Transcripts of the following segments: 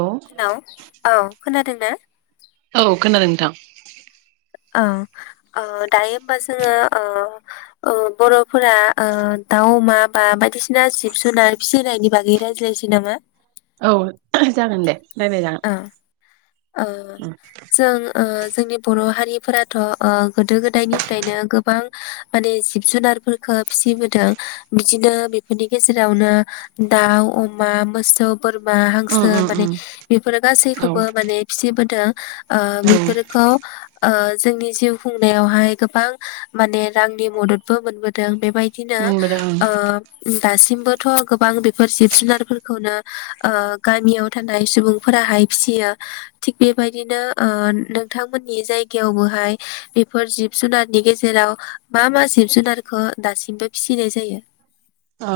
औ हेलौ औ खोनादों। दोनो औ खोनादों नों थां ओं ओ दायो होमबा जोङो ओ ओ बरफोरा ओ दाउ अमा बा बायदिसि ना जिब जुनार फिसिनाय नि बागै रायज्लायनोसै नामा औ जागोन दे रायलाय जागोन ओं जों ओ जोंनि बर हारि फोराथ ओ गोदो गोदायनिफ्रायनो गोबां माने जिब जुनारफोरखौ फिसिबोदों बिदिनो बेफोरनि गेजेरावनो दाउ अमा मोसौ बोरमा उम हांसो उम माने उम बेफोरो औ गासैखौबो माने फिसिबोदों ओ औ बेफोरखौ ओ जोंनि जिउ खुंनायावहाय गोबां माने रांनि मददबो मोनबोदों बेबायदिनो मोनबोदों ओं ओ दासिमबोथ गोबां बेफोर जिब जुनारफोरखौनो ओ गामियाव थानाय सुबुंफोराहाय फिसियो थिग बेबायदिनो ओ नोंथांमोननि जायगायावबोहाय बेफोर जिब जुनारनि गेजेराव मा मा जिब जुनारखौ दासिमबो फिसिनाय जायो औ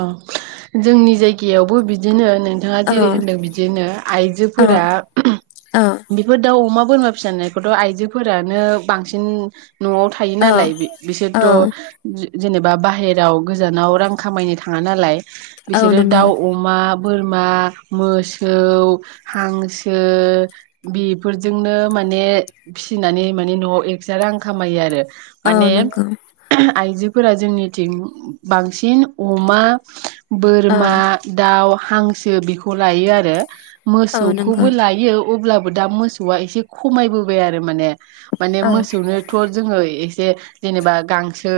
जोंनि जायगायावबो बिदिनो नोंथाङा औ जेरै होनदों बिदिनो औ आइजोफोरा औ बेफोर दाउ अमा बोरमा फिसिनायखौथ आइजोफोरानो बांसिन नआव थायो नालाय औ बिसोरथ औ जेनेबा बाहेराव गोजानाव रां खामायनो थाङा नालाय औ बिसोरो नंगौ दाउ अमा बोरमा मोसौ हांसो बेफोरजोंनो माने फिसिनानै माने नआव एकस्रा रां खामायो आरो औ माने नंगौ आइजोफोरा जोंनिथिं बांसिन अमा औ बोरमा दाउ हांसो बेखौ लायो आरो औ नंगौ मोसौखौबो लायो अब्ला बो दा मोसौआ एसे खमायबोबाय आरो माने माने औ मोसौनोथ जोङो एसे [unintelligible] जेनेबा गांसो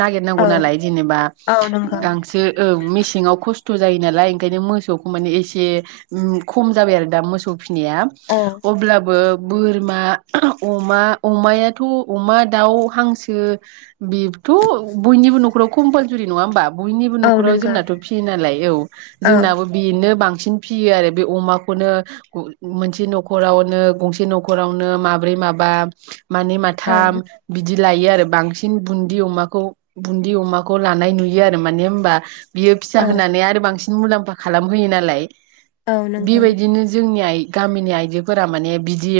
नागिर नांगौ औ नालाय जेनेबा औ नंगौ गांसो औ मेसेंआव खस्थ स्थ' जायो नालाय ओंखायनो मोसौखौ माने एसे उम खम जाबाय आरो दा मोसौ फिनाया। औ अब्लाबो बोरमा, अमा, अमायाथ' अमा दाउ, हांसो बेथ' बयनिबो न'खराव कम्पालसरि नङा होमबा? बयनिबो औ न'खराव नंगौ जोंनाथ' फियो नालाय औ औ जोंनाबो बेनो बां सिन फियो आरो। बे अमाखौनो मोनसे न'खरावनो गंसे न'खरावनो माब्रै माबा मानै औ माथाम बिदि लायो आरो बांसिन बुन्दि अमाखौ बुन्दि अमाखौ लानाय नु यो आरो माने होमबा बियो फिसा औ होननानै आरो बांसिन मुलाम्फा खालामहोयो नालाय। औ नंगौ बेबायदिनो जोंनि आइ गामिनि आइजोफोरा माने बिदि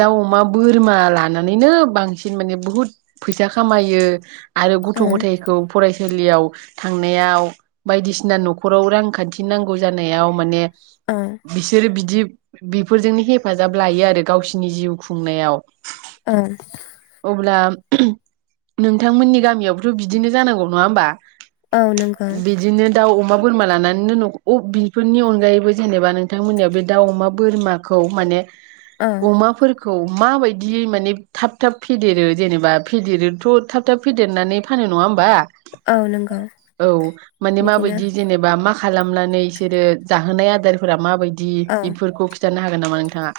दाउ अमा बोरमा लानानैनो बांसिन माने बहुद फैसा खामायो आरो गथ' औ गथायखौ फरायसालियाव थांनायाव बायदिसिना न'खराव रांखान्थि नांगौ जानायाव माने औ बिसोर बिदि बिफोरजोंनो हेफाजाब लायो आरो गावसोरनि जिउ खुंनायाव ओ। अब्ला नोंथांमोननि गामियावबोथ' बिदिनो जानांगौ नङा होमबा? औ नंगौ। बिदिनो दाउ अमा बोरमा लानानैनो न' अ बिफोरनि अनगायैबो जेनेबा नोंथांमोननियाव बे दाउ, अमा, बोरमाखौ माने औ अमाफोर खौ माबायदियै माने थाब थाब फेदेरो जेनेबा फेदेरोथ' थाब थाब फेदेरनानै फानो नङा होमबा? औ नंगौ औ माने बिदिनो माबायदि जेनेबा माख खालामनानै इसोरो जाहोनाय आदारफोरा माबायदि औ दि बेफोरखौ खि थानो हागोन नामा नोंथाङा?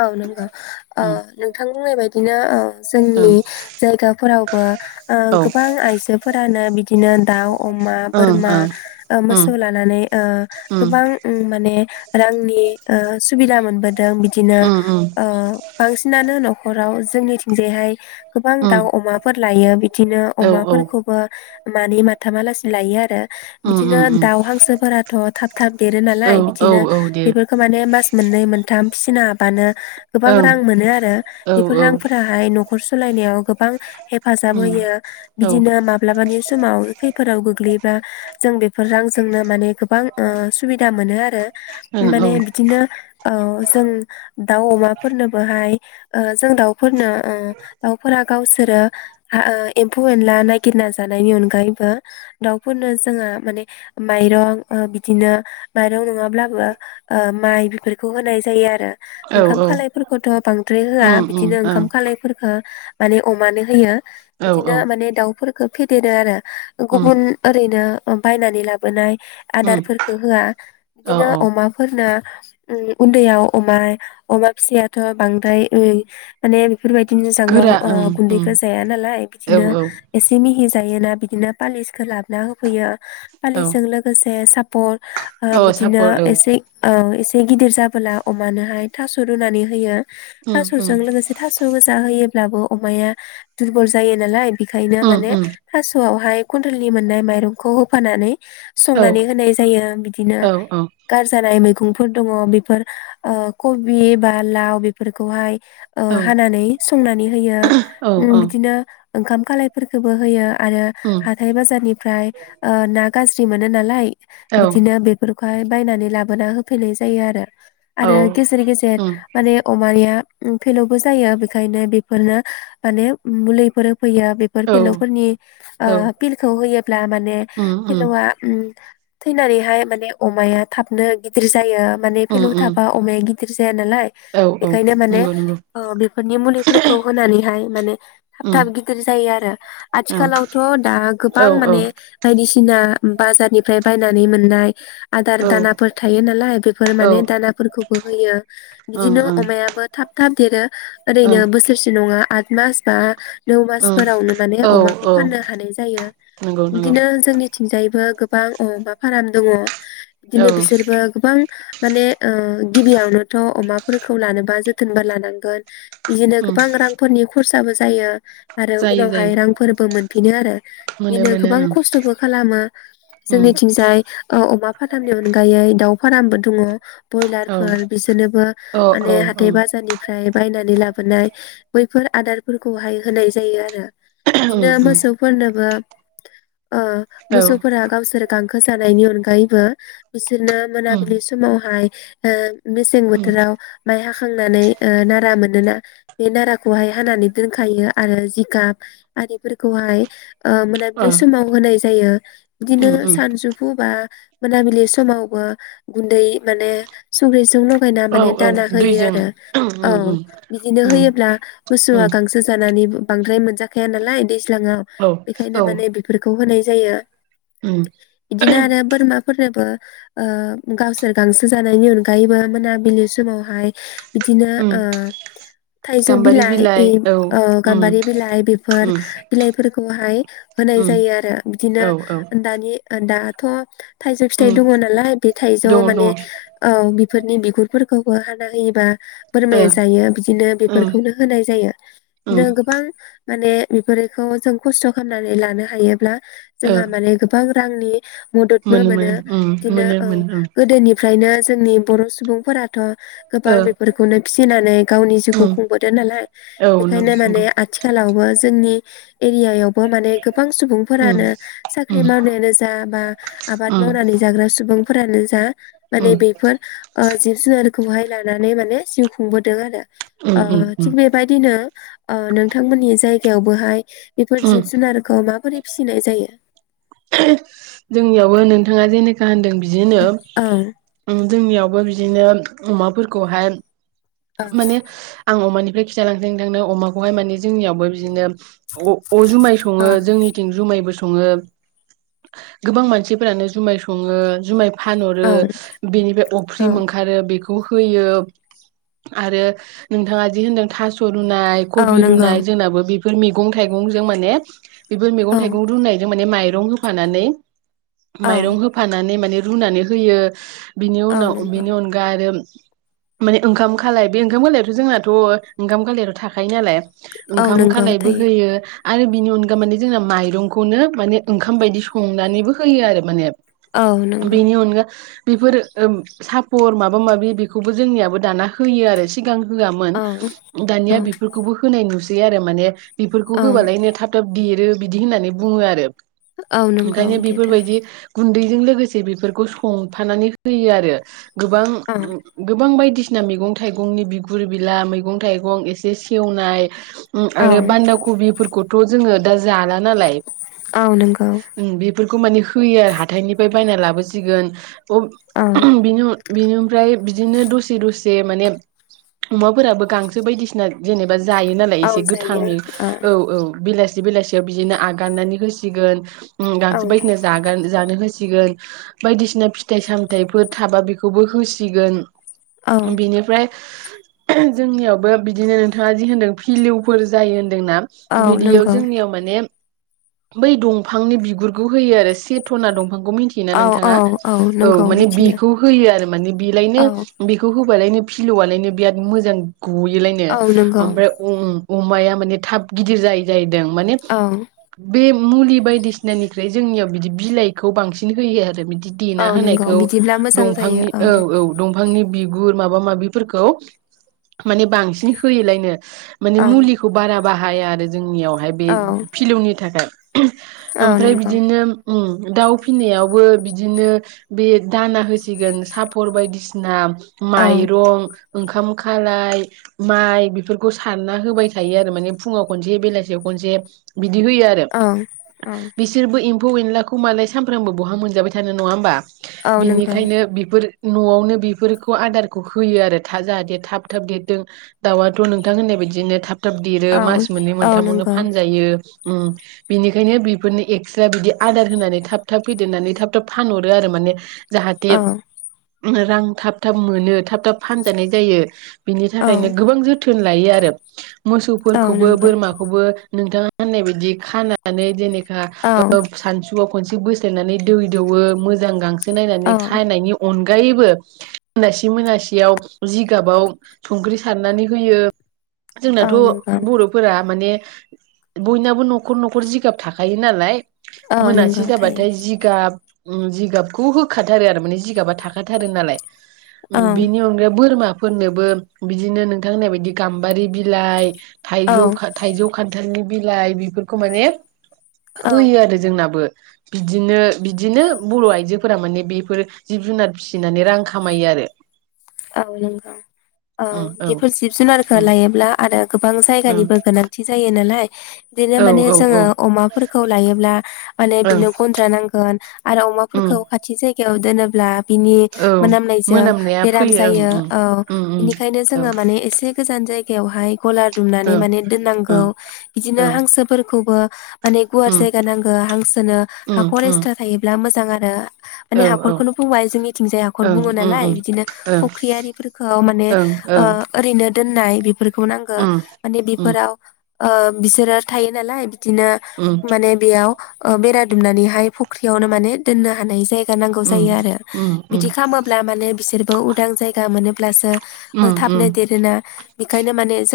औ नंगौ। ओ उम नोंथां बुंनाय बायदिनो ओ उम जोंनि जायगाफोरावबो ओ औ गोबां आइजोफोरानो बिदिनो दाउ अमा, ओं बोरमा, ओं उम मोसौ लानानै ओ उम गोबां उम माने रांनि ओ सुबिदा मोनबोदों बि दिनो उम उम ओ बांसिनानो न' खराव जोंनिथिंजायहाय गोबां उम दाउ अमाफोर लायो बि बिदिनो औ औ अमाफोरखौबो मानै माथामालासिनो लायो आरो उम बिदिनो उम उम दाउ हांसोफोराथ' थाब थाब देरो औ नालाय औ बिदिनो औ दे बेफोरखौ माने मास मोननै मोनथाम फिसिनो हाबानो गोबां ओं रां मोनो आरो औ बेफोर औ रांफोराहाय न न'खर सालायनायाव गोबां हेफाजाब उम होयो औ बिदिनो माब्लाबानि समाव खैफोदाव गोग्लैयोब्लाा जों बेफोर रांजोंनो माने गोबां सुबिदा मोनो आरो माने ओं बिदिनो जों दाउ अमाफोरनोबोहाय ओ जों दाउफोरनो ओ दाउफोरा गावसोरो ओ ओ एम्फौ एनला नायगिरना जानायनि अनगायैबो दाउफोरनो जोंहा माने माइरं ओ बिदिनो माइरं नङाब्लाबो ओ माइ बेफोरखौ होनाय जा जायो आरो औ ओंखाम औ खालायफोरखौथ' बांद्राय होआ उम उम बिदिनो ओं ओंखाम खालायफोरखौ माने अमानो होयो औ औ बिदिनो माने दाउ फो खो फेदेरो आरो उम गुबुन ओरैनो बायनानै लाबोनाय उम आदारफोरखौ होआ औ बिदिनो औ अमाफोरनो उम दैयाव अमा अमा फिसियाथ' बांद्राय ओ माने बेफोरबायदिनो जांगाव गोरा ओ ओं ओं गुन्दैखौ जाया नालाय औ बिदिनो औ एसे मिहि जायोना बिदिनो पालिसखौ लाबोना होफैयो पालिसजों औ लोगोसे सापर औ बिदिनो सापर औ एसे एसे गिदिर जाब ब्ला अमानोहाय थास' रुनानै होयो उम उम थास'जों लोगोसे थास' गोजा होयो अब्लाबो अमाया दुरबल जायो नालाय बेखायनो उम माने उम थास'आव बेहाय कुन्टेलनि मोननाय माइरंखौ होफानानै औ संनानै होनाय जायो बिदिनो औ गार जानाय मैग खुंफोर दङ बेफोर ओ कबि बा लाव बेफोरखौहाय ओ औ हानानै संनानै होयो औ ओम बिदिनो ओंखाम खालायफोरखौबो होयो। आरो उम हाथाय बाजारनिफ्राय ओ ना गाज्रि मोना नालाय औ औ उम बिदिनो बेफोर बेखौहाय बायनानै लाबोना होफैनाय जायो आरो। आरो गेजेर गेजेर माने अम माया पिलौबो जायो बेखायनो बेफोरनो माने मुलिफोर फैयो बेफोर औ फेलौफोरनि ओ औ पिलखौ होयोब्ला माने उम उम फेलौआ ओम थैनानैहाय माने अमाया थाबनो गिदिर जायो। माने उम फेलौ थाब उम बा अमाया गिदिर जाया नालाय औ औ बेखायनो नंगौ माने नंगौ ओ बेफोरनि मुलिफोरखौ होनानैहाय माने थाब उम थाब गिदिर जायो आरो ओं आथिखालावथ' दा औ गोबां औ माने बायदिसिना बाजारनिफ्राय बायनानै मोननाय। आदार औ दानाफोर थायो नालाय बेफोर माने दाना खौबो होयो ओं बिदिनो ओं अमायाबो थाब थाब देरो ओरैनो ओं बोसोरसे नङा। आद मास बा नौ ओं मासफोरावनो माने औ अमाखौ औ फाननो हानाय जायो नंगौ नंगौ बिदिनो जोंनिथिंजायबो गोबां अमा फाराम दङ। बिदिनो औ बिसोरबो गोबां माने ओ गिबियावनोथ अमाफोरखौ लानोबा जोथोनबो लानांगोन। बिदिनो उम गोबां रांफोरनि खरसा खरसाबो जायो। आरो जायो जायो उनावहाय रांफोरबो मोनफिनो आरो मोनो बिदिनो मोनो गोबां ओं खस्थबो खालामो उम जोंनिथिंजाय अमा फारामनि अनगायै दाउ फारामबो दङ। ब्रयलार औ फोर बिसोरनोबो अ माने अ अ हाथाइ बाजारनिफ्राय बायनानै लाबोनाय बैफोर आदारफोरखौहाय होनाय जायो आरो। उम बिदिनो उम मोसौ फोरनोबो ओ औ मोसौफोरा गावसोर गांखो गांसो जानायनि अनगायैबो बिदिनो उम मोनाबिलि समावहाय ओ। मेसें उम बोथोराव माइ हाखांबा हाखांनानै नारा मोनोना बे नाराखौहाय हानानै दोनखायो आरो जिगाब आरिफोरखौहाय। मोनाबिलि अ समाव होनाय जायो बिदिनो उम उम सानजौफु बा। मोनाबिलि समावबो गुन्दै माने। संख्रि जोंनो। होफायना औ माने औ दाना होयो दैजों आरो उम औ उम बिदिनो उम होयोब्ला उम मोसौआ उम गांसो जानानै। बांद्राय मोनजाखाया नालाय दैजों। दैज्लांङाव औ बेखायनो औ माने बेफोरखौ होनाय। जायो। उम बिदिनो आरो बोरमाफोरनोबो। गावसोर गांसो। जानायनि अनगायैबो मोनाबिलि समावहाय। बिदिनो उम थाइजौ गाम्बारि बिलाइ औ उम गाम्बारि बिलाइ बेफोर उम बिलाइफोरखौहाय होनाय उम जायो आरो बिदिनो औ औ दानि दा। [unintelligible] थाइजौ फिथाइ उम दङ नालाय बे थाइजौ दङ दङ माने ओ अ बिफोरनि बिगुरफोरखौबो हाना होयोबा बोरमाया जायो बिदिनो उम बेफोरखौनो होनाय जायो उम नो गोबां माने बेफोरखौ जों खस्थ' खालामनानै लानो हायोब्ला ओ जोंहा माने गोबां रांनि मददबो मोनो उम बिदिनो मोनो ओ मोनो गोदोनिफ्रायनो बर' सुबुंफोराथ' गोबां ओं बेफोरखौनो नानै गावनि ओ जिउखौ उम खुंबोदो नालाय औ बेखायनो माने नंगौ आथिखालावबो जोंनि एरियायावबो माने गोबां उम सुबुंफोरानो साख्रि उम मावनायानो जा बा उम आबाद मावनानै जाग्रा सुबुं फोरानो जा माने उम बेफोर ओ जिब जुनारखौहाय लानानै माने जिउ खुंबोदों आरो उम उम ओ उम थिग बेबायदिनो ओ नोंथांमोननि जायगायावबोहाय बेफोर उम जिब जुनारखौ माबोरै फिसिनाय जायो जोंनियावबो नोंथाङा जेनेखा होनदों बिदिनो औ [unintelligible] जोंनियावबो बिदिनो अमाफोरखौहाय माने औ आं अमानिफ्राय खिथालांथों थांनो अमाखौहाय माने जोंनियावबो बिदिनो अ जुमाय सङो जोंनिथिं जुमायबो स [unintelligible] गोबां मानसिफोरानो जुमाइ सङो जुमाइ फानहरो औ बेनिफ्राय औ अफ्रिम ओंखारो बेखौ ग होयो। आरो नोंथाङा जि होनदों थास' रुनाय औ कबि नंगौ रुनाय जोंनाबो बे बेफोर मैगं थाइगंजों माने बेफोर मेगं औ थाइगं रुनायजों माने माइरं होफानानै औ माइरं होफानानै माने रुनानै होयो। बिनि औ उनाव नंगौ बिनि अनगा आरो माने ओंखाम खालाय बे ओंखाम खालायाथ' जोंनाथ' ओंखाम खालाया थाखायो नालाय औ ओंखाम नंगौ खालायबो थायो होयो। आरो बिनि अनगा माने जोंना माइरंखौनो माने ओंखाम बायदि संनानैबो होयो आरो माने औ नंगौ बेनि अनगा बेफोर ओम सापर माबा माबि बेखौबो जोंनियाबो दाना होयो आरो सिगां होवामोन औ औ दानिया बिफोरखौबो होनाय नुस [unintelligible] माने बिफोरखौ औ होबालायनो थाब थाब देरो बिदि होननानै बुङो आरो। औ नंगौ ओंखायनो दे दा बेफोरबायदि गुन्दैजों लोगोसे बिफोरखौ संफानानै होयो आरो। गोबां औ गोबां बाय बिसना मेगं थाइगंनि बिगुर बिला मैगं थाइगं एसे सेवनाय औ आरो बान्दा कबिफोरखौथ' जोङो दा जाला नालाय औ नंगौ बेफोर खौ माने होयो आरो हाथाइनिफ्राय बायना लाबोसिगोन अब औ [unintelligible] बिनि उन बिनिफ्राय बिदिनो दसे दसे माने अमाफोराबो गांसो बायदिसिना जेनेबा जायो नालाय औ एसे जायो गोथांङै औ औ बेलास बेलासियाव बिदिनो आगारनानै होसिगोन उम औ गांसो बायदिसिना जागोन जानो होसिगोन। सिगोन बायदिसिना फिथाइ सामथायाइफोर थाबा बिखौबो होसिगोन। औ बिनिफ्राय [unintelligible] जोंनियावबो बिदिनो नोंथाङा जि होनदों फिलिउफोर जायो। दोंना औ बिदियाव नंगौ जोंनियाव माने बै दंफांनि बिगुरखौ होयो आरो सेथ'ना दं फांखौ मिथियो ना औ औ नोंथाङा? औ नंगौ माने मिथिगौ बेखौ होयो आरो माने बिलायनो औ बेखौ होबालायनो फिलौआलायनो बियाद मोजां। गयोलायनो औ नंगौ ओमफ्राय अम अमाया माने थाब गिदिर जायो जायो दों माने औ बे मुलि बायदिसिनानिफ्राय जोंनियाव बिदि बिलाइखौ बांसिन होयो आरो बिदि दि देना औ नंगौ होनायखौ बिदिब्ला मोजां जायो दंफांनि औ औ दंफांनि बि गुर माबा-माबि बेफोरखौ माने बांसिन होयोलायनो। माने औ मुलिखौ बारा बाहाया आरो जोंनियाव। फाय बे औ फिलौनि थाखाय। [unintelligible] औ ओमफ्राय नंगौ बिदिनो उम। दाउ फिननायावबो बिदिनो बे दाना होसिगोन सापर बायदिसिना औ माइ गं ओंखाम खालाइ माइ बेफोरखौ सारना होबाय थायो आरो माने फुङाव खनसे बेलासेयाव खनसे बिदि होयो आरो औ औ बिसोरबो एम एम्फौ-एनलाखौ मालाय सानफ्रोमबो बहा मोनजाबाय थानो नङा होमबा? औ नंगौ बिनिखायनो बिफोर न'आवनो बेफोरखौ आदार खौ होयो आरो था जाहाथे थाब थाब देरथों दाउआथ' नोंथां होननाय बायदिनो थाब थाब देरो औ मास मोननै औ मोन्थामावनो नंगौ फानजायो। उम बिनिखायनो बेफोरनो एक्सट्रा बिदि आदार होनानै थाब थाब फेदेरनानै थाब थाब फानहरो आरो माने। जाहाथे औ रां थाब थाब मोनो। थाब थाब फानजानाय जायो। बिनि औ थाखायनो गोबां जोथोन जोथोन लायो आरो। औ मोसौफोरखौबो नंगौ बोरमाखौबो नोंथाङा होननाय बायदि खानानै दिनै औ सानसु खनसे बोस्लायनानै दै दौवो मोजां गांसो नायनानै औ खानायनायनि अनगा बयबो [unintelligible] मोनासेयाव जिगाबाव संख्रि सारनानै होयो। जोंनाथ' औ नंगौ बर'फोरा माने, बयनाबो न'खर न'खर जिगाब थाखायो नालाय। औ मोनासे नंगौ थायो जाबाथाय जिगाब जिगाबखौ होखाथारो आरो माने जिगाबा थाखाथारो नालाय। औ बिनि अनगायै बोरमा फोरनोबो बिदिनो नोंथां होननाय बायदि गाम्बारि बिलाइ औ थाइजौ खा थाइजौ खान थालनि बिलाइ बेफोरखौ माने औ होयो आरो जोंनाबो। बिदिनो बिदिनो बर' आइजोफोरा माने बेफोर जिब जुनार फिसिनानै रां खामायो आरो। औ नंगौ औ बेफोर जिब जुनारखो उम लायोब्ला आरो गोबां ओं जायगानिबो गोनांथि जायो नालाय बिदिनो माने औ औ जोङो अमाफोरखौ लायोब्ला, माने ओं बिनो गन्द्रा नांगोन आरो उम अमाफोरखौ खाथि जायगायाव दोनोब्ला बिनि औ मोनामनायजों मोनामनाया बेराम फैयो जायो ओं औ उम उम बेनिखायनो जोङो उम माने एसे गोजान जायगायावहाय गलार दुमनानै औ माने ओं दोननांगौ बिदिनो औ हांसोफोरखौबो माने गुवार उम जायगा नांगो हांसोनो उम हाखर उम एस्रा थायोब्ला मोजां [unintelligible] माने औ औ हाखरखौनो बुंबाय जोंनिथिंजाय हाखर ओं बुङो उम नालाय उम बिदिनो ओं फुख्रियारिफोरखौ माने ओं ओ ओं ओरैनो दोननाय बिफोर खौ नांगो उम माने उम बेफोराव ओ बिसोरो थायो नालाय बिदिनो उम माने बेयाव ओ बेरा दुमनानैहाय फुख्रियावनो माने दोननो हानाय जाय जानांगौ जायो आरो बिदि खामोब्ला माने बिसोर जायगा मोनोब्लासो ओ थाबनो देरोनो बेखायनो माने जों